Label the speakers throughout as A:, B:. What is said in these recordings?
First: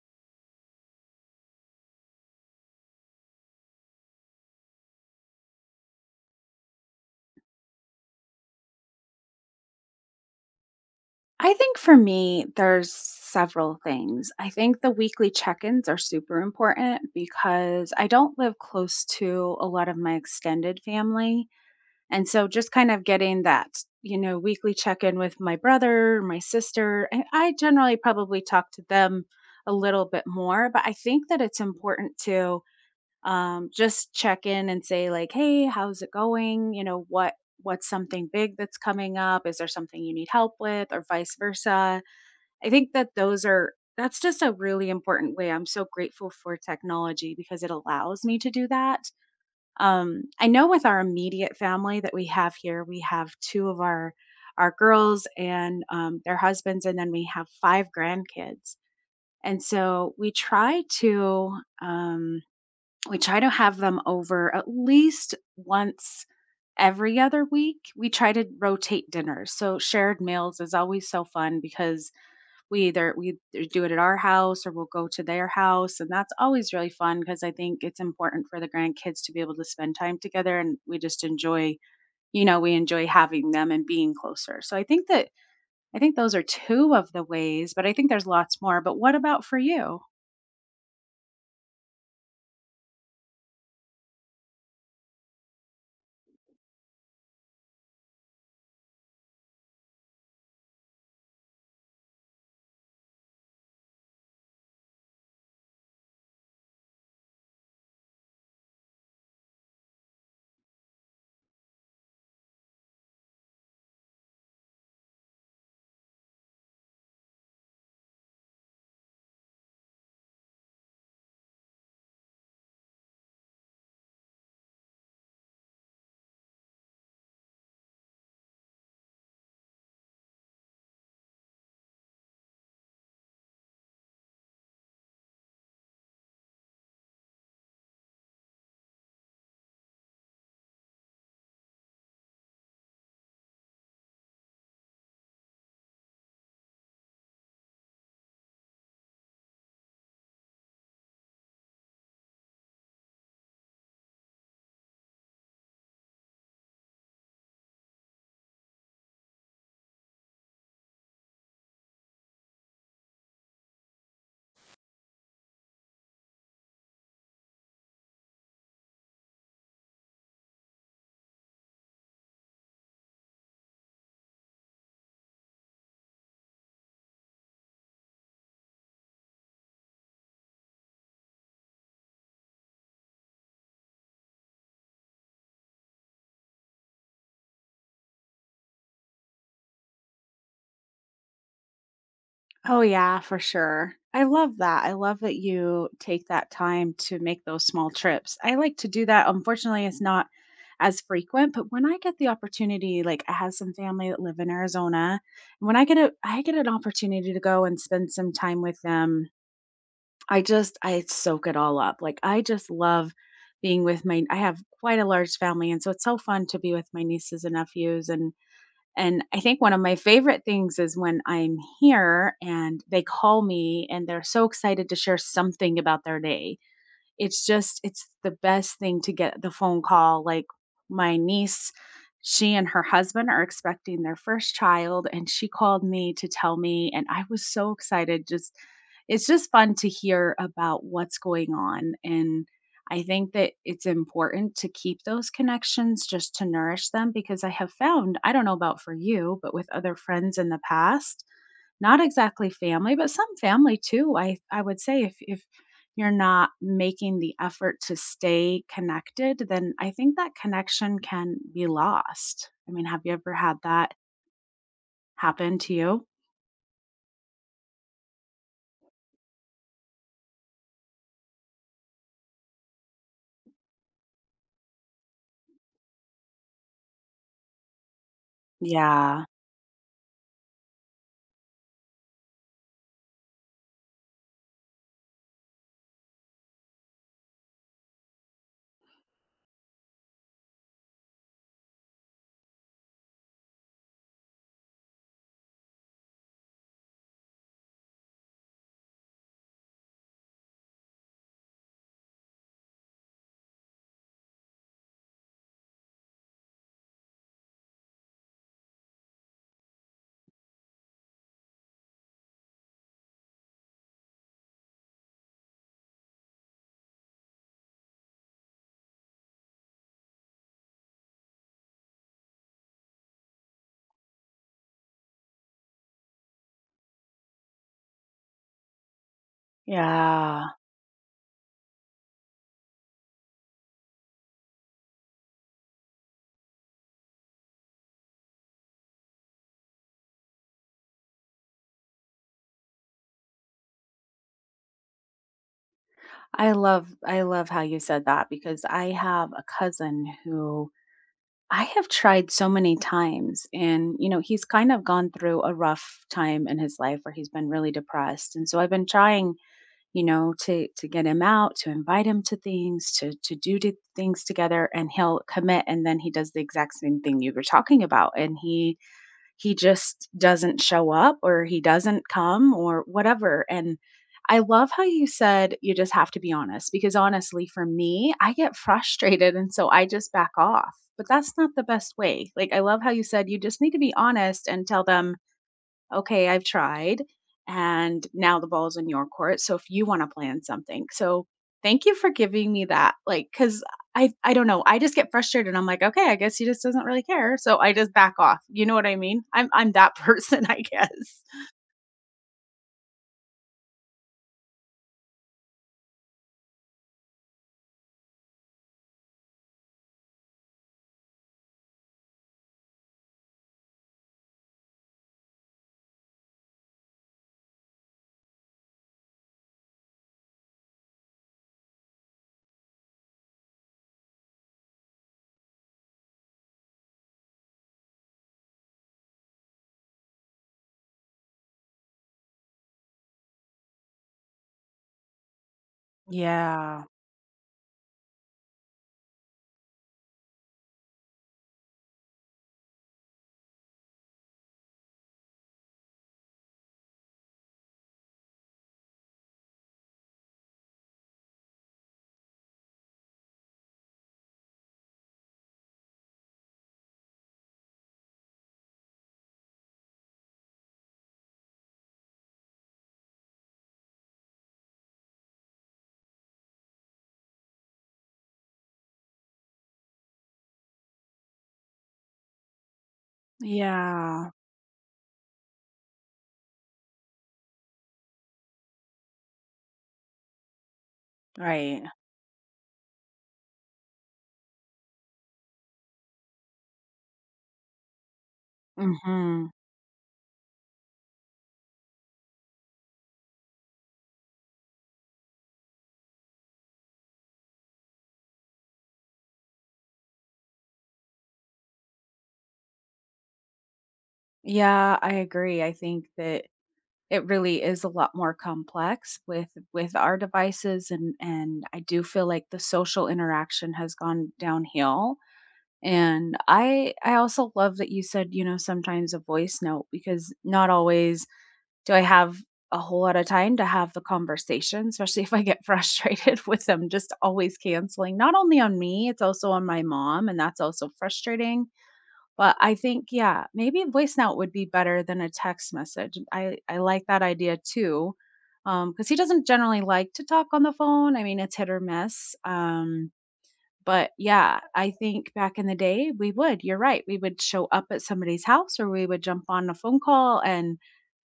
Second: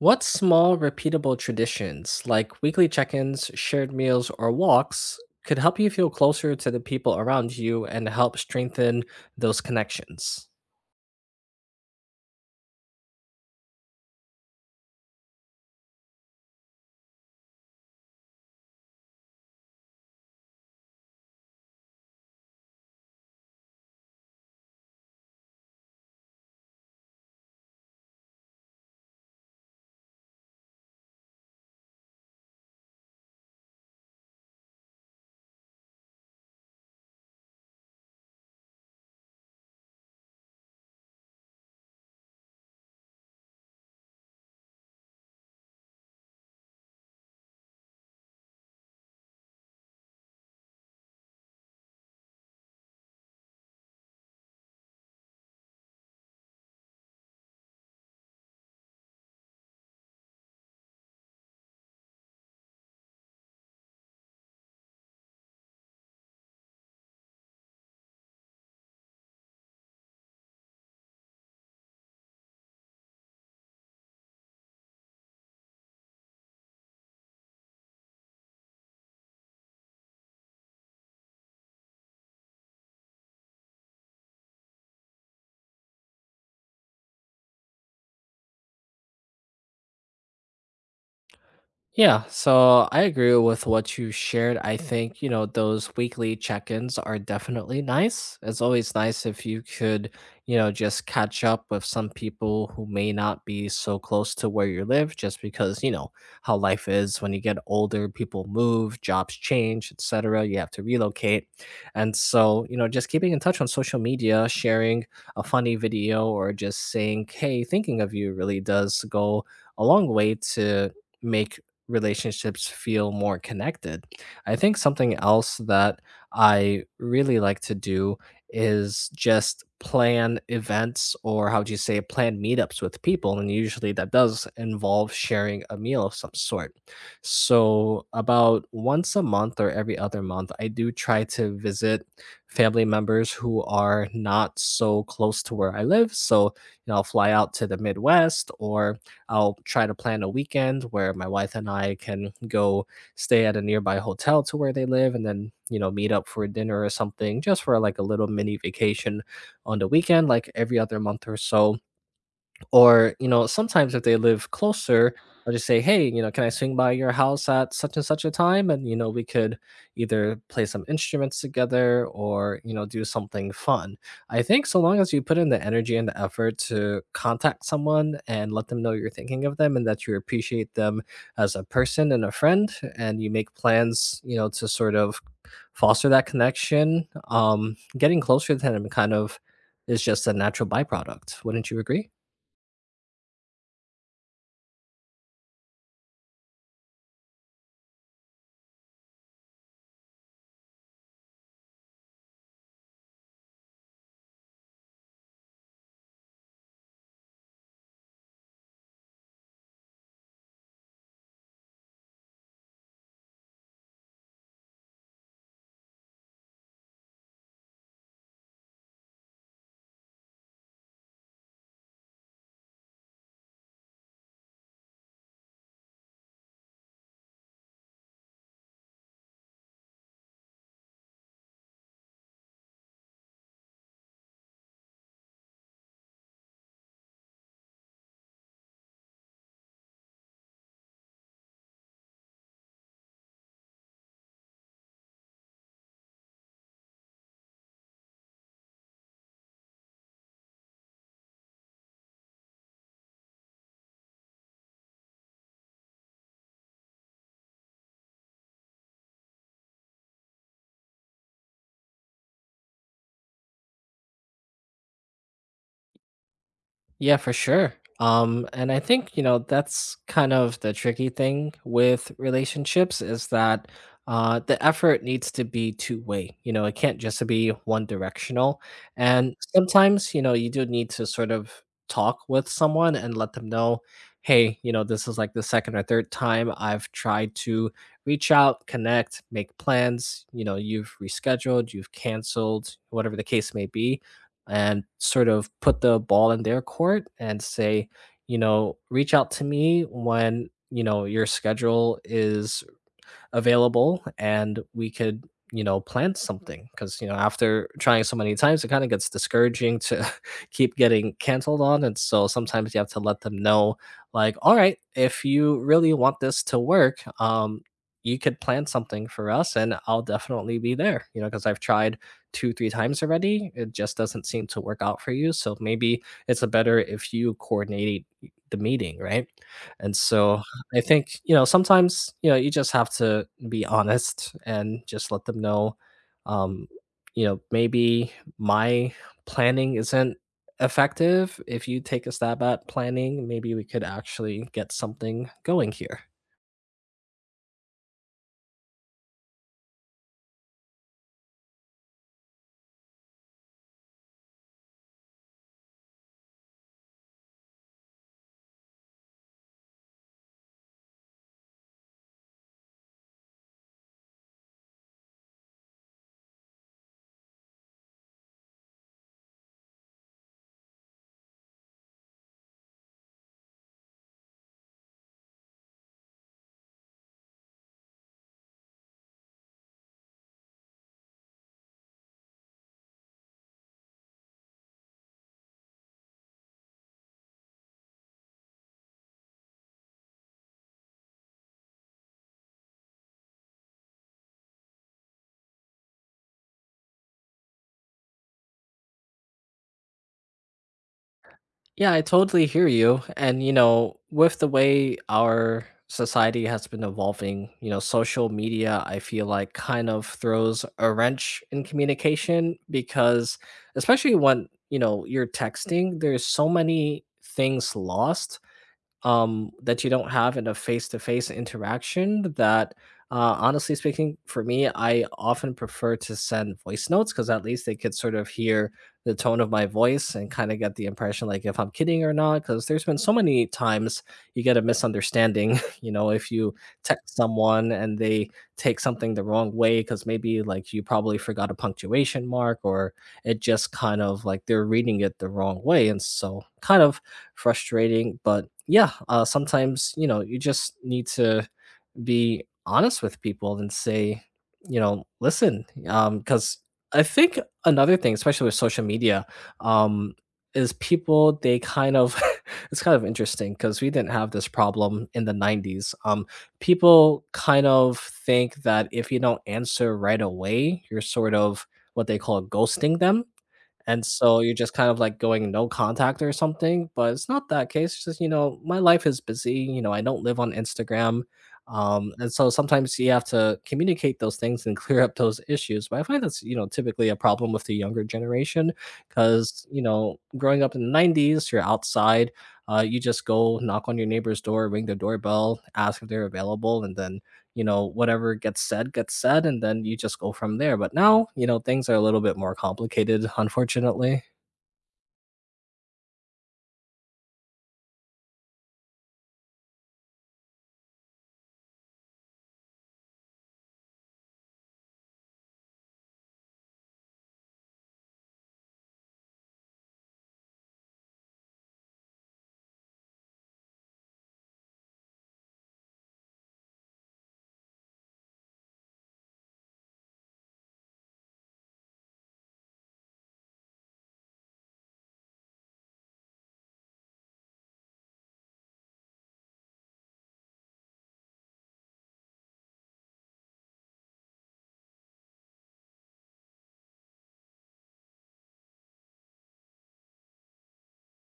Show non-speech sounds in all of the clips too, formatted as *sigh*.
A: What small, repeatable traditions, like weekly check ins, shared meals, or walks, could help you feel closer to the people around you and help strengthen those connections?
B: I think for me, there's several things. I think the weekly check ins are super important because I don't live close to a lot of my extended family. And so just kind of getting that, weekly check in with my brother, my sister, and I generally probably talk to them a little bit more. But I think that it's important to just check in and say, like, hey, how's it going? You know what's something big that's coming up? Is there something you need help with, or vice versa? I think that those are that's just a really important way. I'm so grateful for technology because it allows me to do that. I know, with our immediate family that we have here, we have two of our girls, and their husbands, and then we have five grandkids. And so we try to have them over at least once every other week. We try to rotate dinners. So shared meals is always so fun because we either do it at our house or we'll go to their house. And that's always really fun because I think it's important for the grandkids to be able to spend time together. And we just enjoy, we enjoy having them and being closer. So I think those are two of the ways, but I think there's lots more. But what about for you?
A: Yeah, so I agree with what you shared. I think, you know, those weekly check ins are definitely nice. It's always nice if you could, you know, just catch up with some people who may not be so close to where you live, just because, you know, how life is when you get older, people move, jobs change, etc. You have to relocate. And so, you know, just keeping in touch on social media, sharing a funny video, or just saying, "Hey, thinking of you," really does go a long way to make relationships feel more connected. I think something else that I really like to do is just plan events, or how do you say, plan meetups with people, and usually that does involve sharing a meal of some sort. So about once a month or every other month, I do try to visit family members who are not so close to where I live. So, you know, I'll fly out to the Midwest, or I'll try to plan a weekend where my wife and I can go stay at a nearby hotel to where they live, and then, you know, meet up for dinner or something, just for like a little mini vacation on the weekend, like every other month or so. Or, you know, sometimes if they live closer, I'll just say, "Hey, you know, can I swing by your house at such and such a time?" And, you know, we could either play some instruments together or, you know, do something fun. I think so long as you put in the energy and the effort to contact someone and let them know you're thinking of them and that you appreciate them as a person and a friend, and you make plans, you know, to sort of foster that connection, getting closer to them kind of is just a natural byproduct. Wouldn't you agree?
B: Oh, yeah, for sure. I love that. I love that you take that time to make those small trips. I like to do that. Unfortunately, it's not as frequent, but when I get the opportunity, like, I have some family that live in Arizona. And when I get an opportunity to go and spend some time with them, I just, I soak it all up. Like, I just love being with my I have quite a large family, and so it's so fun to be with my nieces and nephews. And I think one of my favorite things is when I'm here and they call me and they're so excited to share something about their day. It's just, it's the best thing to get the phone call. Like, my niece, she and her husband are expecting their first child, and she called me to tell me, and I was so excited. Just it's just fun to hear about what's going on. And I think that it's important to keep those connections just to nourish them, because I have found- I don't know about for you- but with other friends in the past, not exactly family, but some family too, I would say, if you're not making the effort to stay connected, then I think that connection can be lost. I mean, have you ever had that happen to you?
A: Yeah, for sure. And I think, you know, that's kind of the tricky thing with relationships, is that the effort needs to be two way. You know, it can't just be one directional.
B: Yeah.
A: And sometimes, you know, you do need to sort of talk with someone and let them know, hey, you know, this is like the second or third time I've tried to reach out, connect, make plans. You know, you've rescheduled, you've canceled, whatever the case may be, and sort of put the ball in their court and say, you know, reach out to me when, you know, your schedule is available and we could, you know, plan something, because, you know, after trying so many times, it kind of gets discouraging to *laughs* keep getting canceled on. And so sometimes you have to let them know, like, all right, if you really want this to work, you could plan something for us and I'll definitely be there, you know, because I've tried two three times already. It just doesn't seem to work out for you, so maybe it's a better if you coordinate the meeting, right? And so
B: Yeah.
A: I think, you know, sometimes, you know, you just have to be honest and just let them know, um, you know, maybe my planning isn't effective. If you take a stab at planning, maybe we could actually get something going here.
B: I love how you said that, because I have a cousin who I have tried so many times. And, he's kind of gone through a rough time in his life where he's been really depressed. And so I've been trying, to get him out, to invite him to things, to do to things together. And he'll commit, and then he does the exact same thing you were talking about. And he just doesn't show up, or he doesn't come, or whatever. And I love how you said you just have to be honest, because, honestly, for me, I get *laughs* frustrated, and so I just back off. But that's not the best way. Like, I love how you said you just need to be honest and tell them, okay, I've tried, and now the ball's in your court. So if you want to plan something, so thank you for giving me that. Like, because I don't know, I just get frustrated. And I'm like, okay, I guess he just doesn't really care. So I just back off. You know what I mean? I'm that *laughs* person, I guess.
A: Yeah, I totally hear you. And, you know, with the way our society has been evolving, you know, social media, I feel like, kind of throws a wrench in communication, because especially when, you know, you're texting, there's so many things lost that you don't have in a face-to-face interaction, that honestly speaking, for me, I often prefer to send voice notes, because at least they could sort of hear the tone of my voice and kind of get the impression, like, if I'm kidding or not, because there's been so many times you get a misunderstanding. *laughs* You know, if you
B: Yeah.
A: text someone and they take something the wrong way because maybe, like, you probably forgot a punctuation mark or it just kind of like they're reading it the wrong way, and so, kind of frustrating. But yeah, sometimes, you know, you just need to be honest with people and say, you know, listen, because I think another thing, especially with social media, um, is people, they kind of *laughs* it's kind of interesting because we didn't have this problem in the 90s. People kind of think that if you don't answer right away, you're sort of what they call ghosting them, and
B: Yeah.
A: so you're just kind of like going no contact or something. But it's not that case. It's just, you know, my life is busy. You know, I don't live on Instagram.
B: Right.
A: And so sometimes you have to communicate those things and *laughs* clear up those issues. But I find that's, you know, typically a problem with the younger generation
B: Hmm.
A: because, you know, growing up in the 90s, you're outside, you just go knock on your neighbor's door, ring the doorbell, ask if they're available, and then, you know, whatever gets said, gets said, and then you just go from there. But now, you know, things are a little bit more complicated, *laughs* unfortunately.
B: Yeah, I agree. I think that it really is a lot more complex with our devices, and I do feel like the social interaction has gone downhill. And I also love that you said, sometimes a voice note, because not always do I have a whole lot of time to have the conversation, especially *laughs* if I get *laughs* frustrated with them just always canceling. Not only on me, it's also on my mom, and that's also frustrating. But I think, yeah, maybe a voice note would be better than a text message. I like that idea too. Cuz he doesn't generally like to talk on the phone. I mean, it's hit or miss. But yeah, I think back in the day, we would. You're right. We would show up at somebody's house, or we would jump on a phone call. And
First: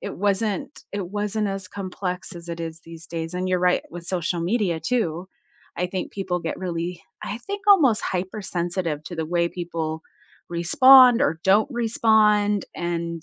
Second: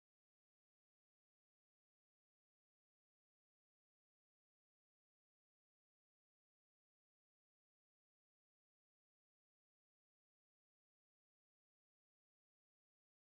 B: it wasn't as complex as it is these days. And you're right with social media too. I think people get really, I think, almost hypersensitive to the way people respond or don't respond. And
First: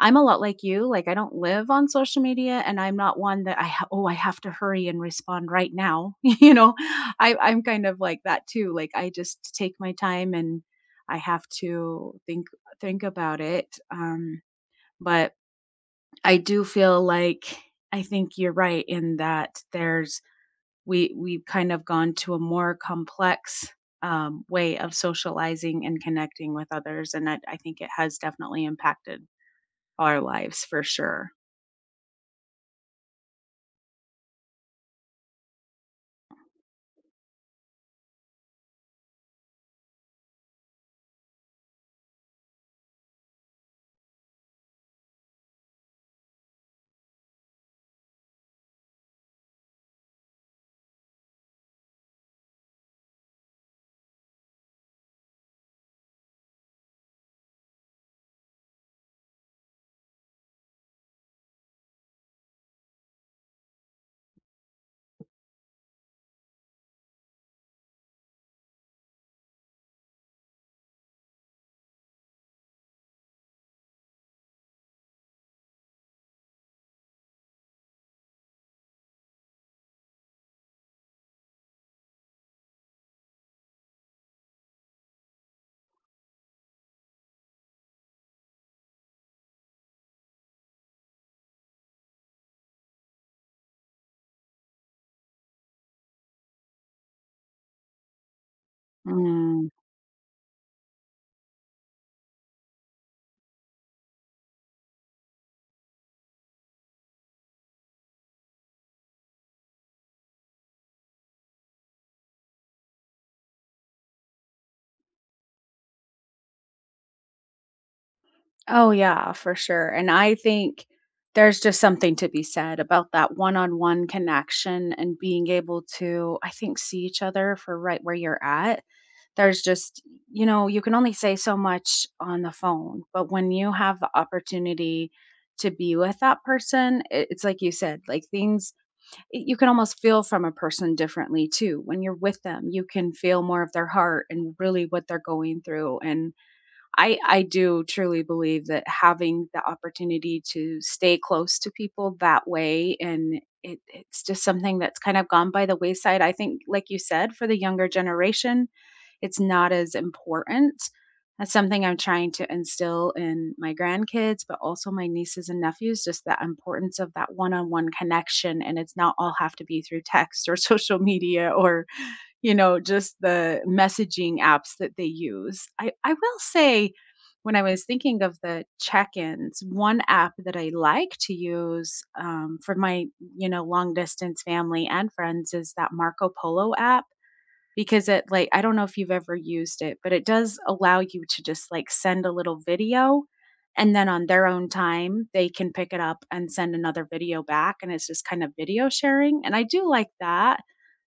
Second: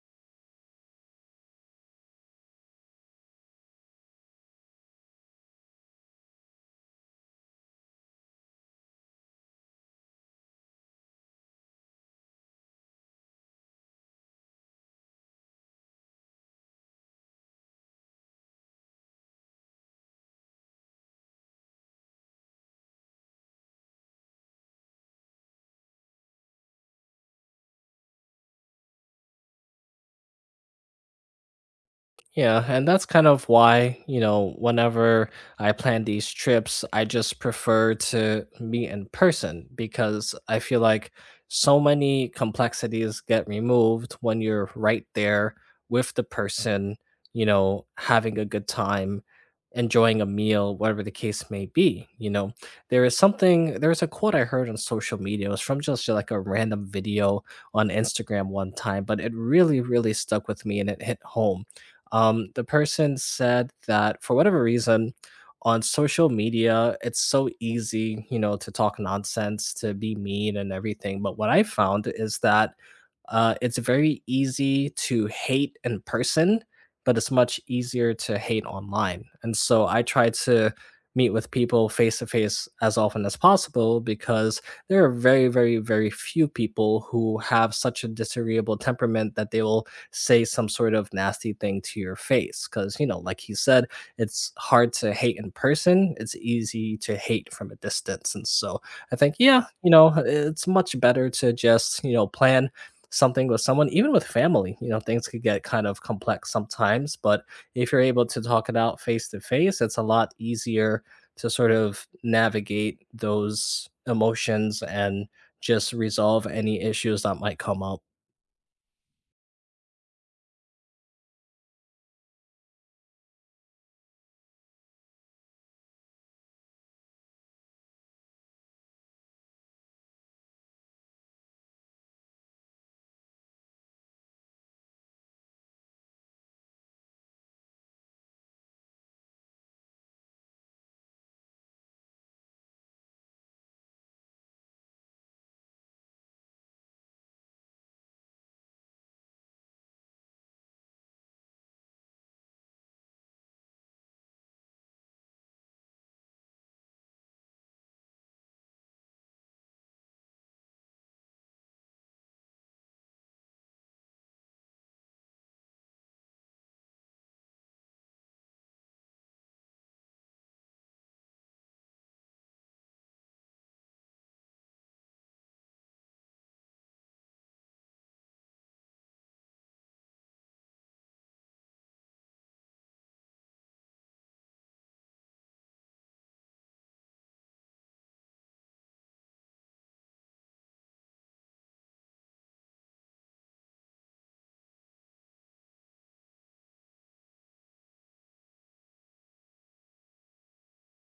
B: I'm a lot like you. Like, I don't live on social media, and I'm not one that oh, I have to hurry and respond right now. *laughs* I'm kind of like that too. Like, I just take my time, and I have to think about it. Um, but I do feel like I think you're right in that there's we we've kind of gone to a more complex way of socializing and connecting with others. And I think it has definitely impacted our lives for sure.
A: Yeah, and that's kind of why, you know, whenever I plan these trips, I just prefer to meet in person, because I feel like so many complexities get removed when you're right there with the person, you know, having a good time, enjoying a meal, whatever the case may be. You know, there is something, there's a quote I heard on social media. It was from just like a random video on Instagram one time, but it really, really stuck with me and it hit home. The person said that for whatever reason, on social media, it's so easy, you know, to talk nonsense, to be mean and everything. But what I found is that it's very easy to hate in person, but it's much easier to hate online. And so I try to meet with people face to face as often as possible, because there are very, very, very few people who have such a disagreeable temperament that they will say some sort of nasty thing to your face. Because, you know, like he said, it's hard to hate in person, it's easy to hate from a distance. And so I think, yeah,
B: Mm.
A: you know, it's much better to just, you know, plan something with someone, even with family. You know, things could get kind of complex sometimes, but if you're able to talk it out face to face, it's a lot easier to sort of navigate those emotions and just resolve any issues that might come up.
B: Oh, yeah, for sure. And I think there's just something to be said about that one on one connection, and being able to, I think, see each other for right where you're at. There's just, you can only say so much on the phone. But when you have the opportunity to be with that person, it's like you said, like, things, you can almost feel from a person differently too. When you're with them, you can feel more of their heart and really what they're going through. And I do truly believe that having the opportunity to stay close to people that way, and it's just something that's kind of gone by the wayside. I think, like you said, for the younger generation, it's not as important. That's something I'm trying to instill in my grandkids, but also my nieces and nephews, just the importance of that one on one connection. And it's not all have to be through text, or *laughs* social media, or just the messaging apps that they use. I will say, when I was thinking of the check-ins, one app that I like to use, for my, long distance family and friends, is that Marco Polo app. Because it, like, I don't know if you've ever used it, but it does allow you to just, like, send a little video, and then on their own time they can pick it up and send another video back. And it's just kind of video sharing, and I do like that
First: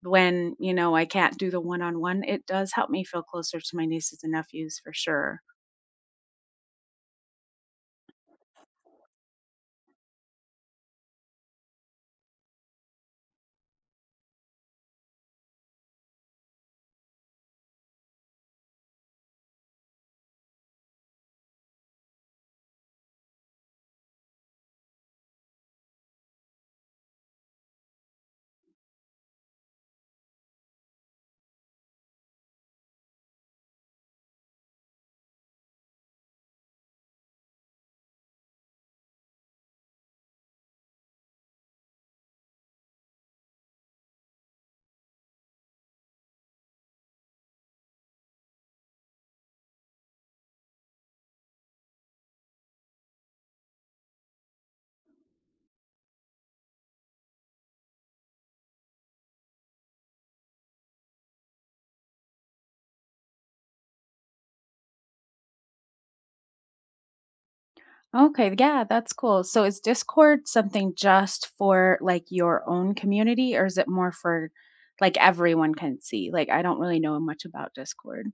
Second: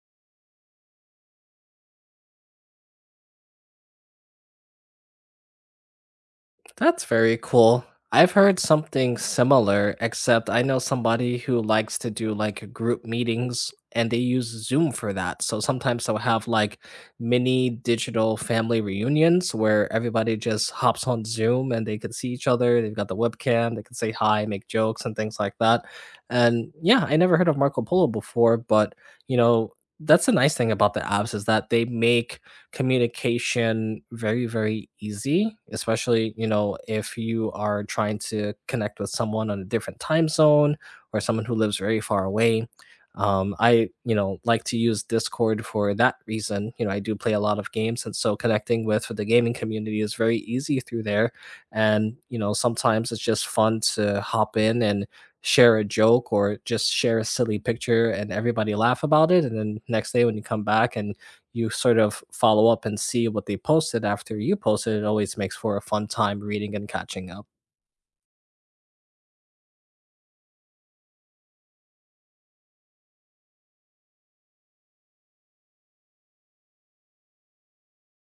B: when, I can't do the one-on-one, it does help me feel closer to my nieces and nephews for sure.
A: That's very cool. I've heard something similar, except I know somebody who likes to do like group meetings, and they use Zoom for that. So sometimes they'll have like mini digital family reunions where everybody just hops on Zoom and they can see each other. They've got the webcam, they can say hi, make jokes, and things like that. And yeah, I never heard of Marco Polo before, but, you know, that's the nice thing about the apps, is that they make communication very very easy, especially, you know, if you are trying to connect with someone on a different time zone or someone who lives very far away. I, you know, like to use Discord for that reason. You know, I do play a lot of games, and so connecting with the gaming community is very easy through there. And, you know, sometimes it's just fun to hop in and share a joke or just share a silly picture and everybody laugh about it, and then next day when you come back and you sort of follow up and see what they posted after you posted, it always makes for a fun time reading and catching up.
B: Okay, yeah, that's cool. So is Discord something just for, like, your own community, or is it more for, like, everyone can see? Like, I don't really know much about Discord.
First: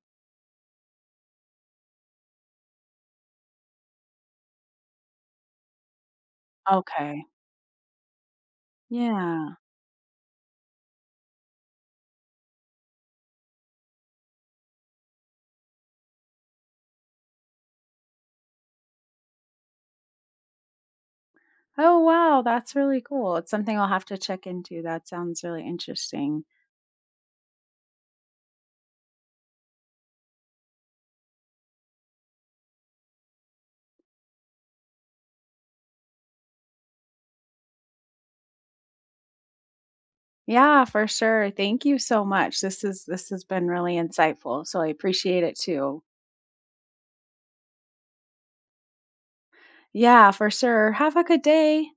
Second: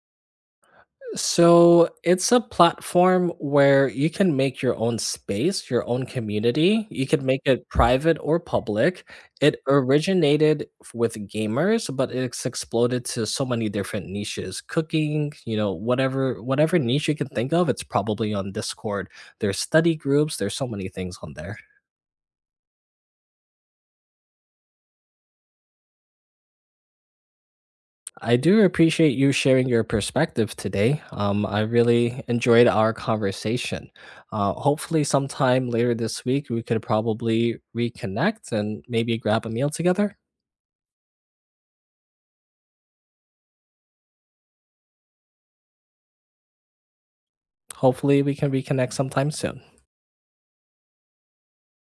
A: So it's a platform where you can make your own space, your own community. You can
B: Okay.
A: make it private or public. It
B: Yeah.
A: originated with gamers, but it's exploded to so many different niches. Cooking, you know, whatever niche you can think of, it's probably on Discord. There's study groups, there's so many things on there.
B: Oh, wow. That's really cool. It's something I'll have to check into. That sounds really interesting.
A: I do appreciate you sharing your perspective today. I really enjoyed our conversation. Hopefully, sometime later this week, we could probably reconnect and maybe grab a meal together.
B: Yeah, for sure. Thank you so much. This has been really insightful. So I appreciate it too.
A: Hopefully, we can reconnect sometime soon.
B: Yeah, for sure. Have a good day.